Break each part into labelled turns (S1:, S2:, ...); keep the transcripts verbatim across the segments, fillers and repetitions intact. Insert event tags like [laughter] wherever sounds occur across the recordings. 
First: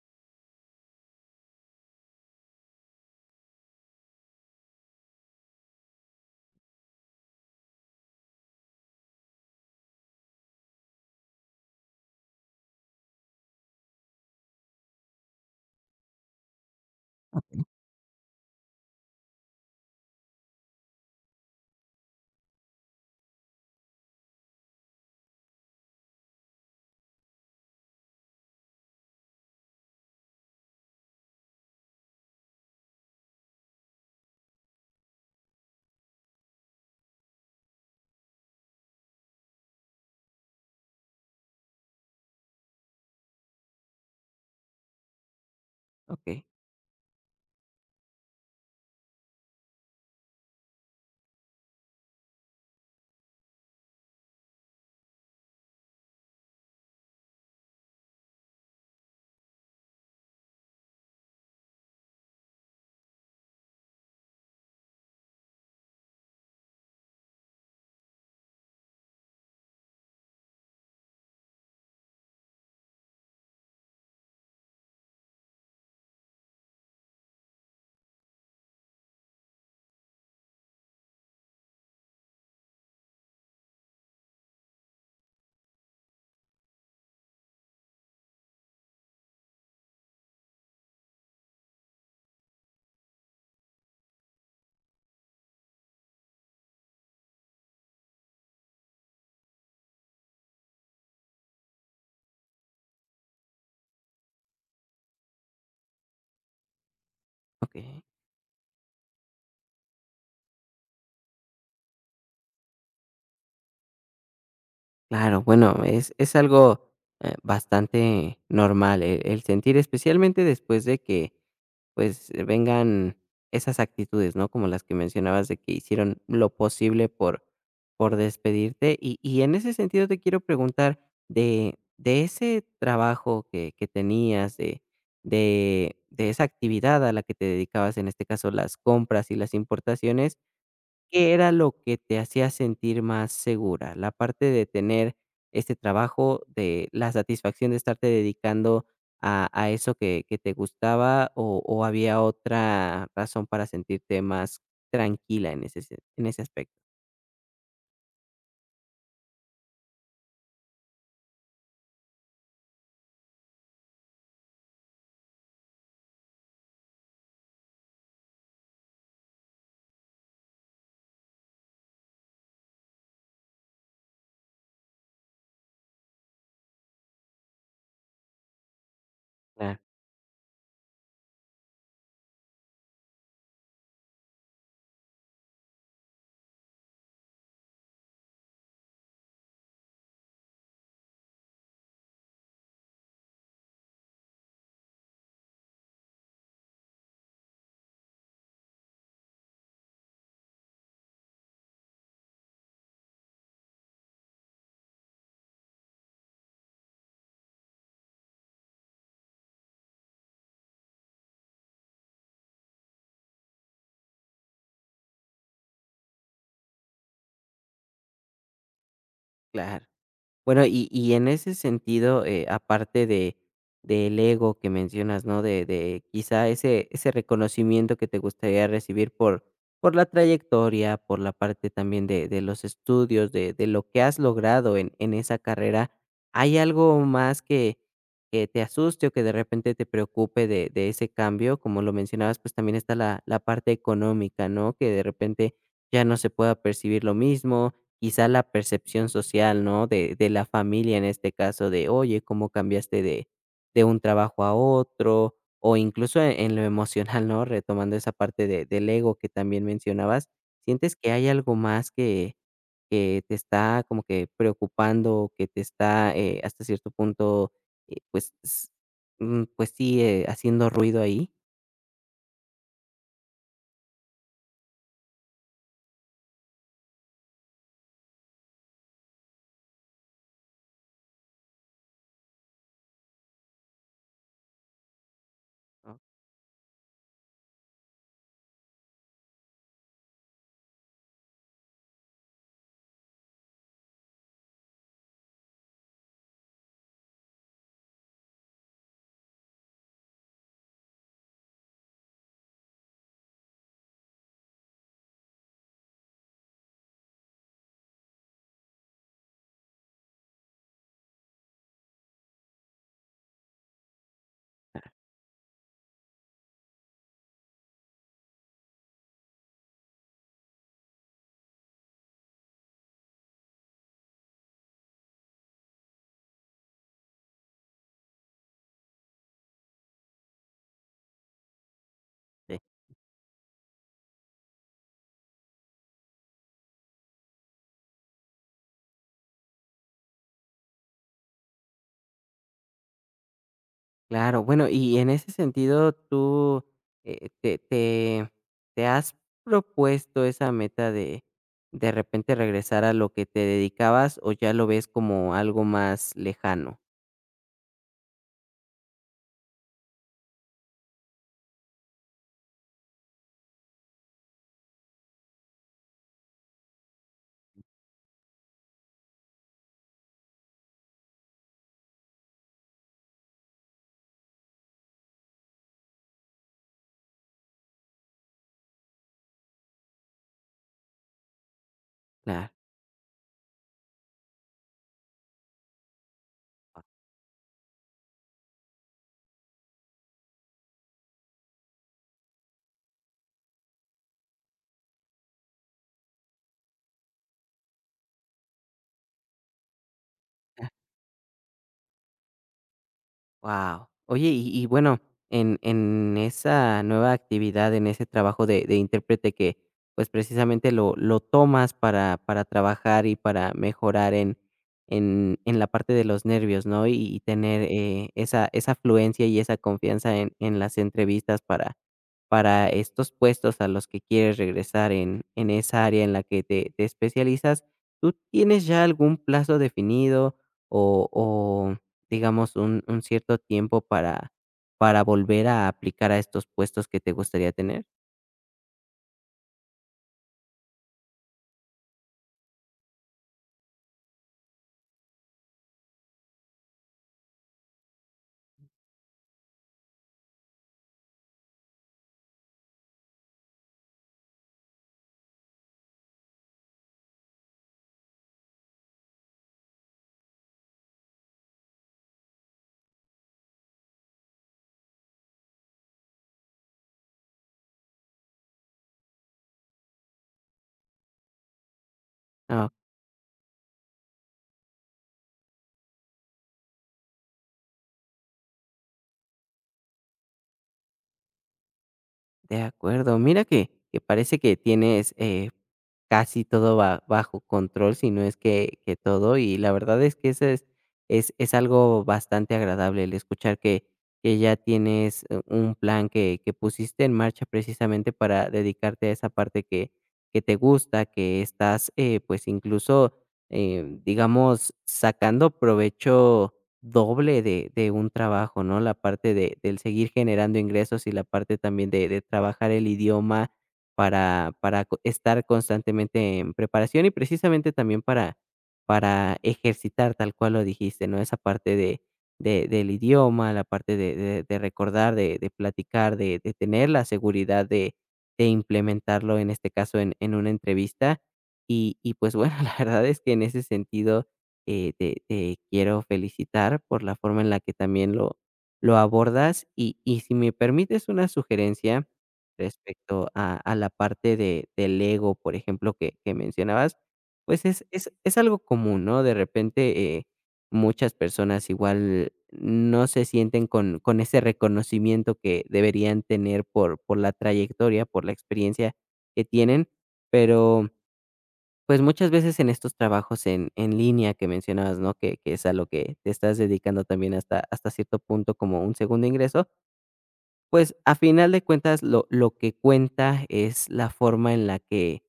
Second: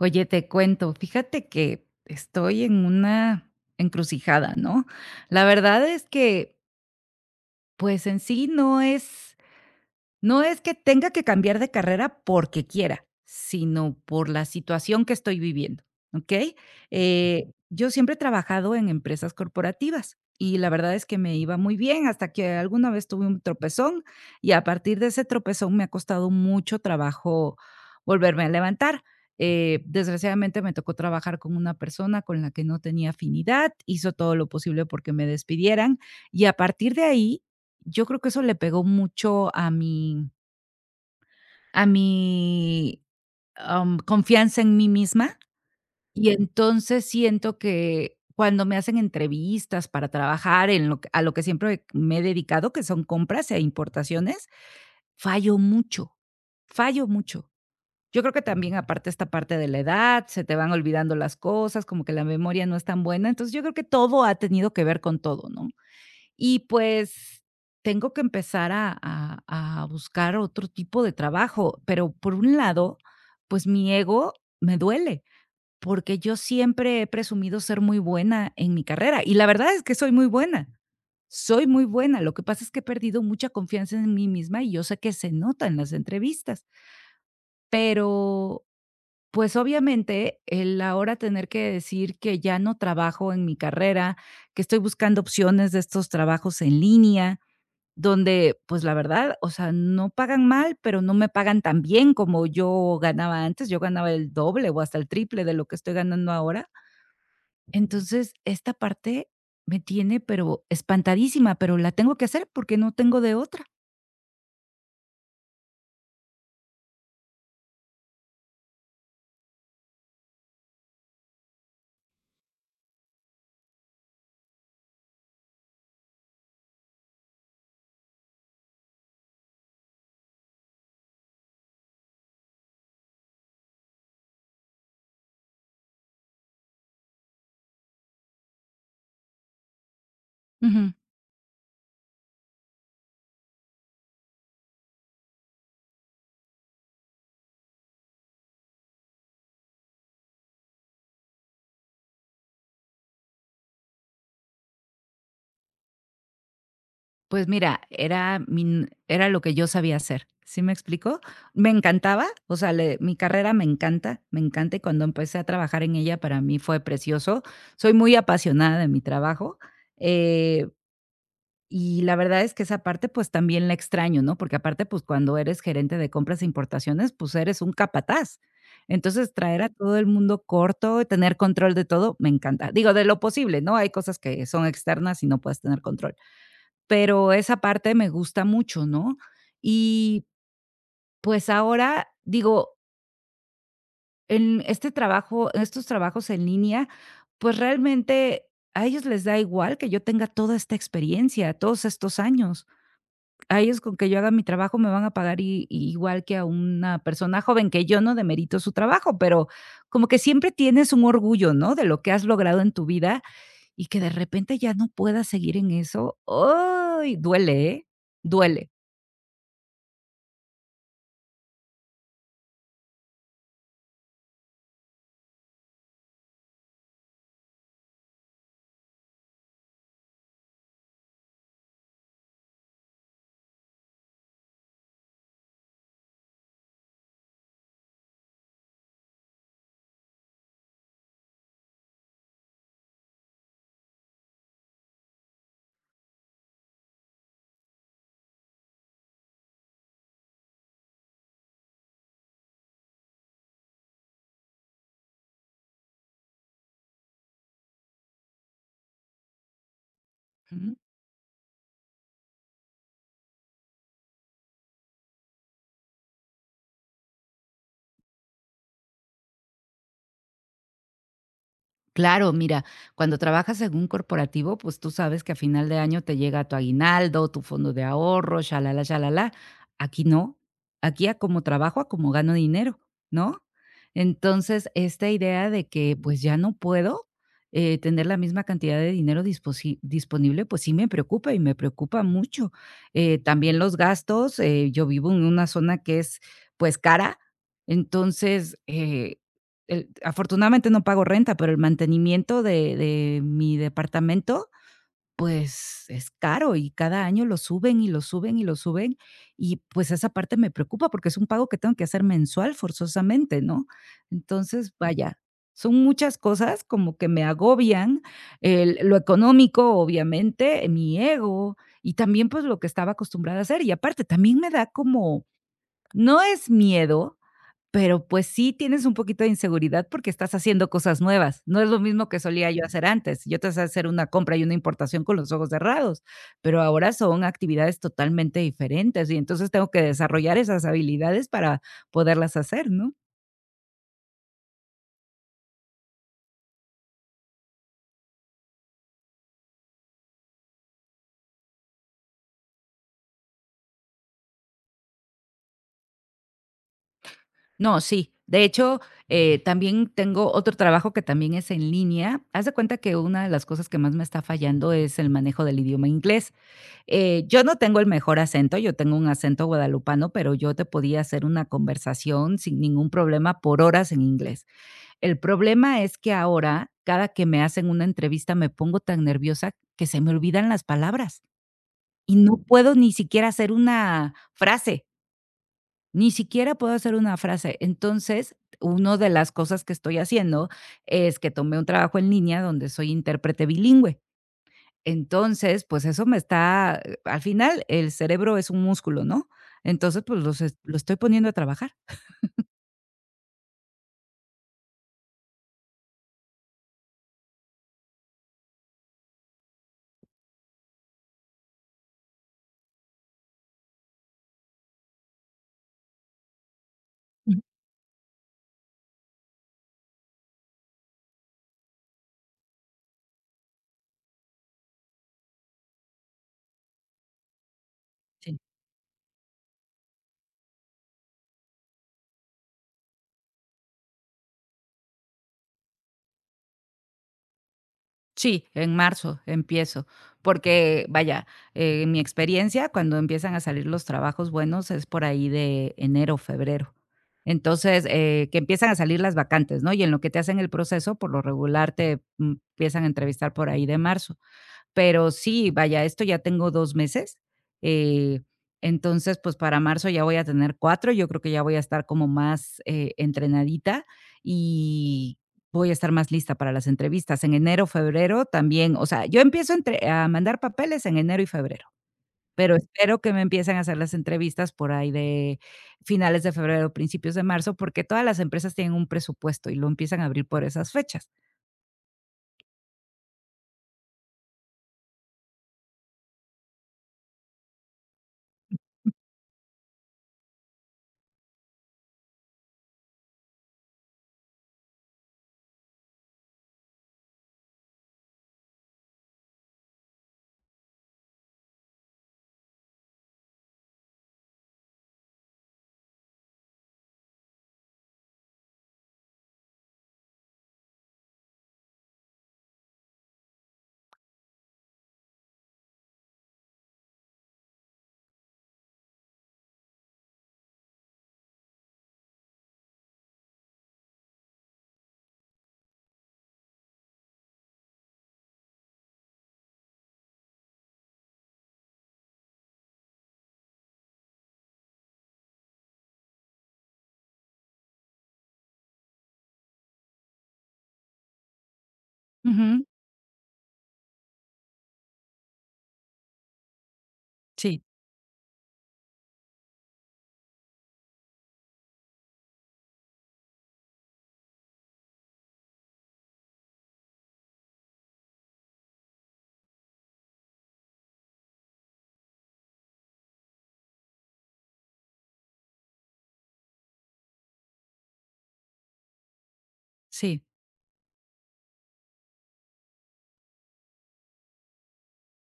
S1: Oye, te cuento. Fíjate que estoy en una, encrucijada, ¿no?, la verdad es que Pues, en sí no es no es, que tenga que cambiar de carrera porque quiera, sino por la situación que estoy viviendo, ¿okey?, eh,
S2: Okey.
S1: yo siempre he trabajado en empresas corporativas, y la verdad es que me iba muy bien, hasta que alguna vez tuve un tropezón, y a partir de ese tropezón me ha costado mucho trabajo volverme a levantar, eh, desgraciadamente me tocó trabajar con una persona con la que no tenía afinidad, hizo todo lo posible, porque me despidieran, y a partir de ahí, yo creo que eso le pegó mucho a mi a mi, am, confianza en mí misma, y
S2: Okey.
S1: entonces siento que, cuando me hacen entrevistas para trabajar en lo que a lo que siempre me he dedicado, que son compras e importaciones, fallo mucho, fallo mucho. Yo creo que también aparte, esta parte de la edad, se te van olvidando las cosas, como que la memoria no es tan buena, entonces yo creo que todo ha tenido que ver con todo, ¿no?, y pues, tengo que empezar a a a buscar otro tipo de trabajo, pero por un lado, pues, mi ego, me duele, porque, yo siempre he presumido ser muy buena en mi carrera y la verdad es que soy muy buena, soy muy buena, lo que pasa es que he perdido mucha confianza en mí misma, y yo sé que se nota en las entrevistas. Pero, pues, obviamente el ahora tener que decir que ya no trabajo en mi carrera, que estoy buscando opciones de estos trabajos en línea donde, pues, la verdad, o sea, no pagan mal, pero no me pagan tan bien como yo ganaba antes, yo ganaba el doble, o hasta el triple de lo que estoy ganando ahora
S2: Okey.
S1: entonces esta parte me tiene, pero espantadísima, pero la tengo que hacer, porque no tengo de otra.
S2: Claro. Bueno, es es algo, eh, bastante normal, eh, el sentir especialmente después de que, pues, vengan esas actitudes, ¿no?, como las que mencionabas, de que hicieron lo posible por por despedirte. Y y en ese sentido, te quiero preguntar, de de ese trabajo que que tenías, de de de esa actividad a la que te dedicabas, en este caso, las compras y las importaciones,
S1: Ujú.
S2: ¿qué era lo que te hacía sentir más segura, la parte de tener este trabajo, de la satisfacción de estarte dedicando a a eso que que te gustaba, o o había otra razón para sentirte más tranquila en ese se en ese aspecto?
S1: Pues, mira, era mi n era lo que yo sabía hacer, ¿sí me explicó? Me encantaba, o sea, le mi carrera me encanta, me encanta. Y cuando empecé a trabajar en ella, para mí fue precioso. Soy muy apasionada de mi trabajo, eh, y la verdad es que esa parte, pues, también la extraño, ¿no? Porque aparte, pues, cuando eres gerente de compras e importaciones, pues, eres un capataz. Entonces, traer a
S2: Claro.
S1: todo el mundo corto, tener control de todo, me encanta. Digo, de lo posible, ¿no?, hay cosas que son externas y no puedes tener control. Pero esa parte me gusta mucho, ¿no? Y, pues, ahora, digo En este trabajo en estos trabajos en línea, pues, realmente, a ellos les da igual que yo tenga toda esta experiencia, todos estos años. A ellos, con que yo haga mi trabajo, me van a pagar i igual que a una persona joven, que yo no demerito su trabajo, pero como que siempre tienes un orgullo, ¿no?, de lo que has logrado en tu vida, y que, de repente, ya no puedas seguir en eso, íay!, duele, ¿eh?, duele.
S2: Claro, bueno, y y en ese sentido, eh, aparte de del ego que mencionas, ¿no?, de de quizá, ese ese reconocimiento que te gustaría recibir por por la trayectoria, por la parte también de de los estudios, de de lo que has logrado en en esa carrera, ¿hay algo más que que te asuste, o que, de repente, te preocupe de de ese cambio? Como lo mencionabas, pues, también está la la parte económica, ¿no?, que, de repente, ya no se pueda percibir lo mismo, quizá, la percepción social, ¿no?, de de la familia en este caso, de: "Oye, ¿Cómo cambiaste de de un trabajo a otro?", o incluso en en lo emocional, ¿no?, retomando esa parte de del ego que también mencionabas,
S1: Ujú.
S2: ¿sientes que hay algo más que que te está como que preocupando, que te está, eh, hasta cierto punto, eh, pues, s mm, pues, sigue haciendo ruido ahí?
S1: Claro. Mira, cuando trabajas en un corporativo, pues, tú sabes que a final de año te llega tu aguinaldo, tu fondo de ahorro, shalalá shalalá. Aquí no. Aquí, a como trabajo, a como gano dinero, ¿no? Entonces esta idea de que, pues, ya no puedo, eh, tener la misma cantidad de dinero disposi disponible, pues, sí me preocupa, y me preocupa mucho, eh, también los gastos. Eh, yo vivo en una zona que es, pues, cara. Entonces, eh, el afortunadamente no pago renta, pero el mantenimiento de de mi departamento, pues, es caro, y cada año lo suben, y lo suben, y lo suben y, pues, esa parte me preocupa porque es un pago que tengo que hacer mensual, forzosamente, ¿no? Entonces,
S2: Ah.
S1: vaya, son muchas cosas como que me agobian el lo económico, obviamente, mi ego, y también, pues, lo que estaba acostumbrada a hacer. Y aparte también me da como, no es miedo, pero, pues, sí tienes un poquito de inseguridad, porque estás haciendo cosas nuevas. No es lo mismo que solía
S2: Sí.
S1: yo hacer antes. Yo te sé hacer una compra y una importación con los ojos cerrados, pero ahora son actividades totalmente diferentes y, entonces, tengo que desarrollar esas habilidades para poderlas hacer, ¿no?
S2: Claro. Bueno, y y en ese sentido, ¿tú, eh, te te te has propuesto esa meta de de repente regresar a lo que te dedicabas, o ya lo ves como algo más lejano?
S1: No, sí, de hecho, eh, también tengo otro trabajo que también es en línea. Haz de cuenta que una de las cosas que más me está fallando es el manejo del idioma inglés, eh, yo no tengo el mejor acento. Yo tengo un acento guadalupano, pero yo te podía hacer una conversación sin ningún problema por horas en inglés. El problema es que ahora, cada que me hacen una entrevista, me pongo tan nerviosa que se me olvidan las palabras, y no
S2: [unintelligible]
S1: puedo ni siquiera hacer una frase. Ni siquiera puedo hacer una frase. Entonces uno de las cosas que estoy haciendo, es que tomé un trabajo en línea donde soy intérprete bilingüe. Entonces, pues, eso me está eh, al final el cerebro es un músculo, ¿no? Entonces, pues, los est lo estoy poniendo a trabajar. [chuckles]
S2: Wao. Oye, y y bueno, en en esa nueva actividad, en ese trabajo de de intérprete que, pues, precisamente lo lo tomas para para trabajar, y para mejorar en en la parte de los nervios, ¿no? Y y
S1: Ujú.
S2: tener, eh, esa esa afluencia, y esa confianza en en las entrevistas para para estos puestos a los que quieres regresar, en en esa área en la que te te especializas. ¿Tú
S1: Sí.
S2: tienes ya algún plazo definido, o o, digamos, un un cierto tiempo para para volver a aplicar a estos puestos que te gustaría tener?
S1: Sí, en marzo empiezo, porque, vaya, eh, en mi experiencia, cuando empiezan a salir los trabajos buenos, es por ahí de enero o febrero. Entonces, eh, que empiezan a salir las vacantes, ¿no? Y en lo que te hacen el proceso, por lo regular, te, mm, empiezan a entrevistar por ahí de marzo. Pero sí, vaya, esto ya tengo dos meses. Eh, entonces, pues, para marzo, ya voy a tener cuatro. Yo creo que ya voy a estar como más, eh, entrenadita, y voy a estar más lista para las entrevistas. En enero o febrero también, o sea, yo empiezo entre a mandar papeles en enero y febrero, pero
S2: Ah.
S1: espero que me empiecen a hacer las entrevistas por ahí de finales de febrero, o principios de marzo, porque todas las empresas tienen un presupuesto, y lo empiezan a abrir por esas fechas.
S2: De acuerdo. Mira que que parece que tienes, eh, casi todo ba bajo control, si no es que que todo. Y la verdad es que eso es es es algo bastante agradable, el escuchar que que ya tienes, eh, un plan que que pusiste en marcha precisamente para dedicarte a esa parte que que te gusta, que estás, eh, pues, incluso, em, digamos, sacando provecho doble de de un trabajo, ¿no? La parte de del seguir generando ingresos y la parte, también, de de trabajar el idioma para para co estar constantemente en preparación. Y, precisamente, también para para ejercitar tal cual lo dijiste, ¿no?, Esa parte de de del idioma, la parte de de de recordar, de de platicar, de de tener la seguridad de de implementarlo, en este caso, en en una entrevista, y y, pues, bueno, la verdad es que, en ese sentido, eh, te te quiero felicitar por la forma en la que también lo lo abordas, y y si me permites una sugerencia,
S1: Ujú.
S2: respecto a a la parte de del ego, por ejemplo, que que mencionabas,
S1: Sí.
S2: pues, es es es algo común, ¿no? De repente, eh, muchas personas, igual, no se sienten con con ese reconocimiento que deberían tener por por la trayectoria, por la experiencia que tienen, pero, pues, muchas veces, en estos trabajos, en en línea que mencionabas, ¿no?, que que es a lo que te estás dedicando también, hasta hasta cierto punto como un segundo ingreso
S1: Sí.
S2: pues, a final de cuentas, lo lo que cuenta es la forma en la que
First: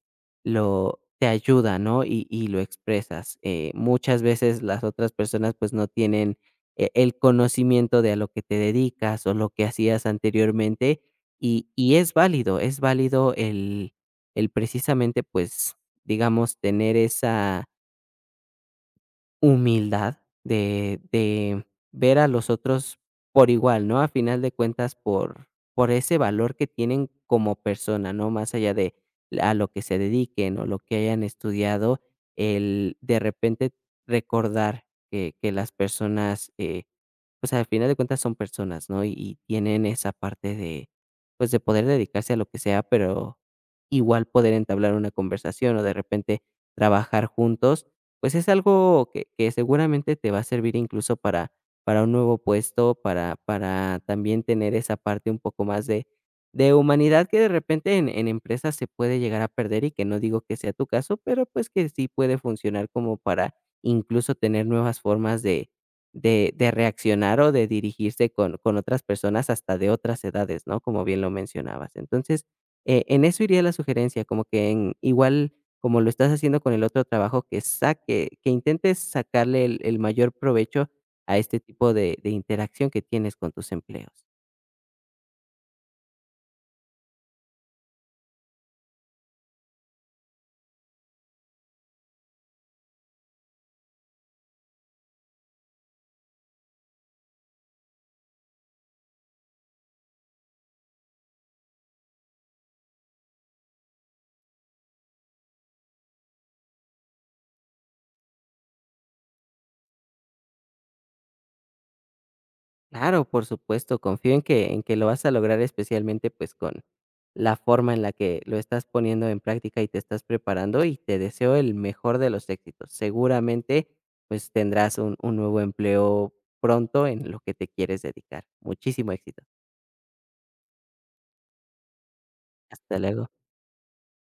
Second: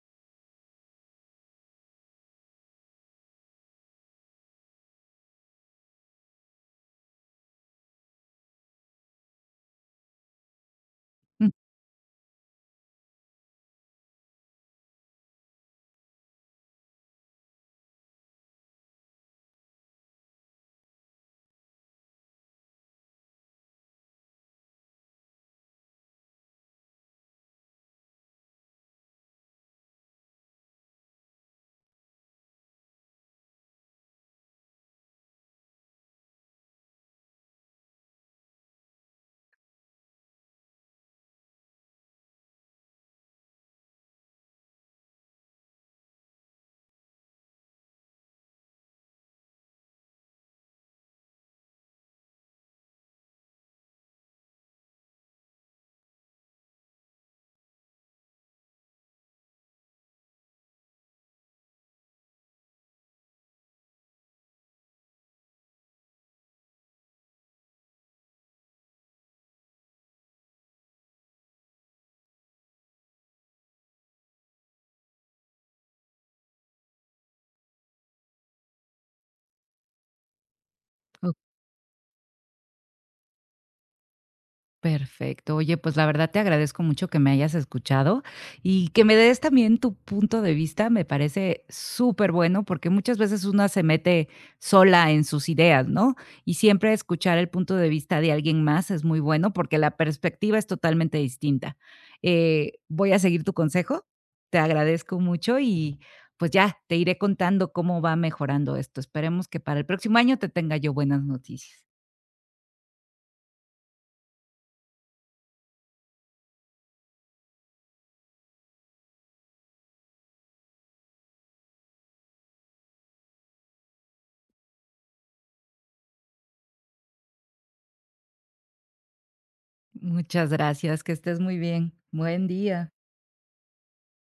S2: lo te ayuda, ¿no?, y y lo expresas, eh, muchas veces las otras personas, pues, no tienen, eh, el conocimiento de a lo que te dedicas, o lo que hacías anteriormente.
S1: Júm.
S2: Y y es válido. Es válido el el precisamente, pues, digamos tener esa humildad de de ver a los otros por igual, ¿no? Al final de cuentas, por por ese valor que tienen como persona, ¿no?, más allá de a lo que se dediquen, o lo que hayan estudiado el de repente recordar que que las personas, eh, pues, al final de cuentas son personas, ¿no? Y tienen esa parte de, pues, de poder dedicarse a lo que sea, pero igual poder entablar una conversación, o de repente, trabajar juntos, pues, es algo que que seguramente te va a servir incluso, para para un nuevo puesto, para para también tener esa parte un poco más de de humanidad, que de repente en en empresas se puede llegar a perder. Y que no digo que sea tu caso, pero, pues, que sí puede funcionar como para incluso tener nuevas formas de de de reaccionar, o de dirigirse con con otras personas hasta de otras edades, ¿no?, como bien lo mencionabas. Entonces, eh, en eso iría la sugerencia, como que en, igual como lo estás haciendo con el otro trabajo que saque que intentes sacarle el el mayor provecho
S1: [unintelligible]
S2: a este tipo de de interacción que tienes con tus empleos.
S1: Perfecto. Oye, pues, la verdad, te agradezco mucho que me hayas escuchado, y que me des también tu punto de vista. Me parece súper bueno, porque muchas veces una se mete sola en sus ideas, ¿no? Y siempre escuchar el punto de vista de alguien más es muy bueno, porque la perspectiva es totalmente distinta. Eh, voy a seguir tu consejo. Te agradezco mucho, y pues ya te iré contando cómo va mejorando esto. Esperemos que para el próximo año te tenga yo buenas noticias.
S2: Claro, por supuesto. Confío en que en que lo vas a lograr especialmente, pues con la forma en la que lo estás poniendo en práctica, y te estás preparando, y te deseo el mejor de los éxitos. Seguramente, pues tendrás un un nuevo empleo pronto en lo que te quieres dedicar. Muchísimo éxito.
S1: Muchas gracias. Que estés muy bien. Buen día.
S2: Hasta luego.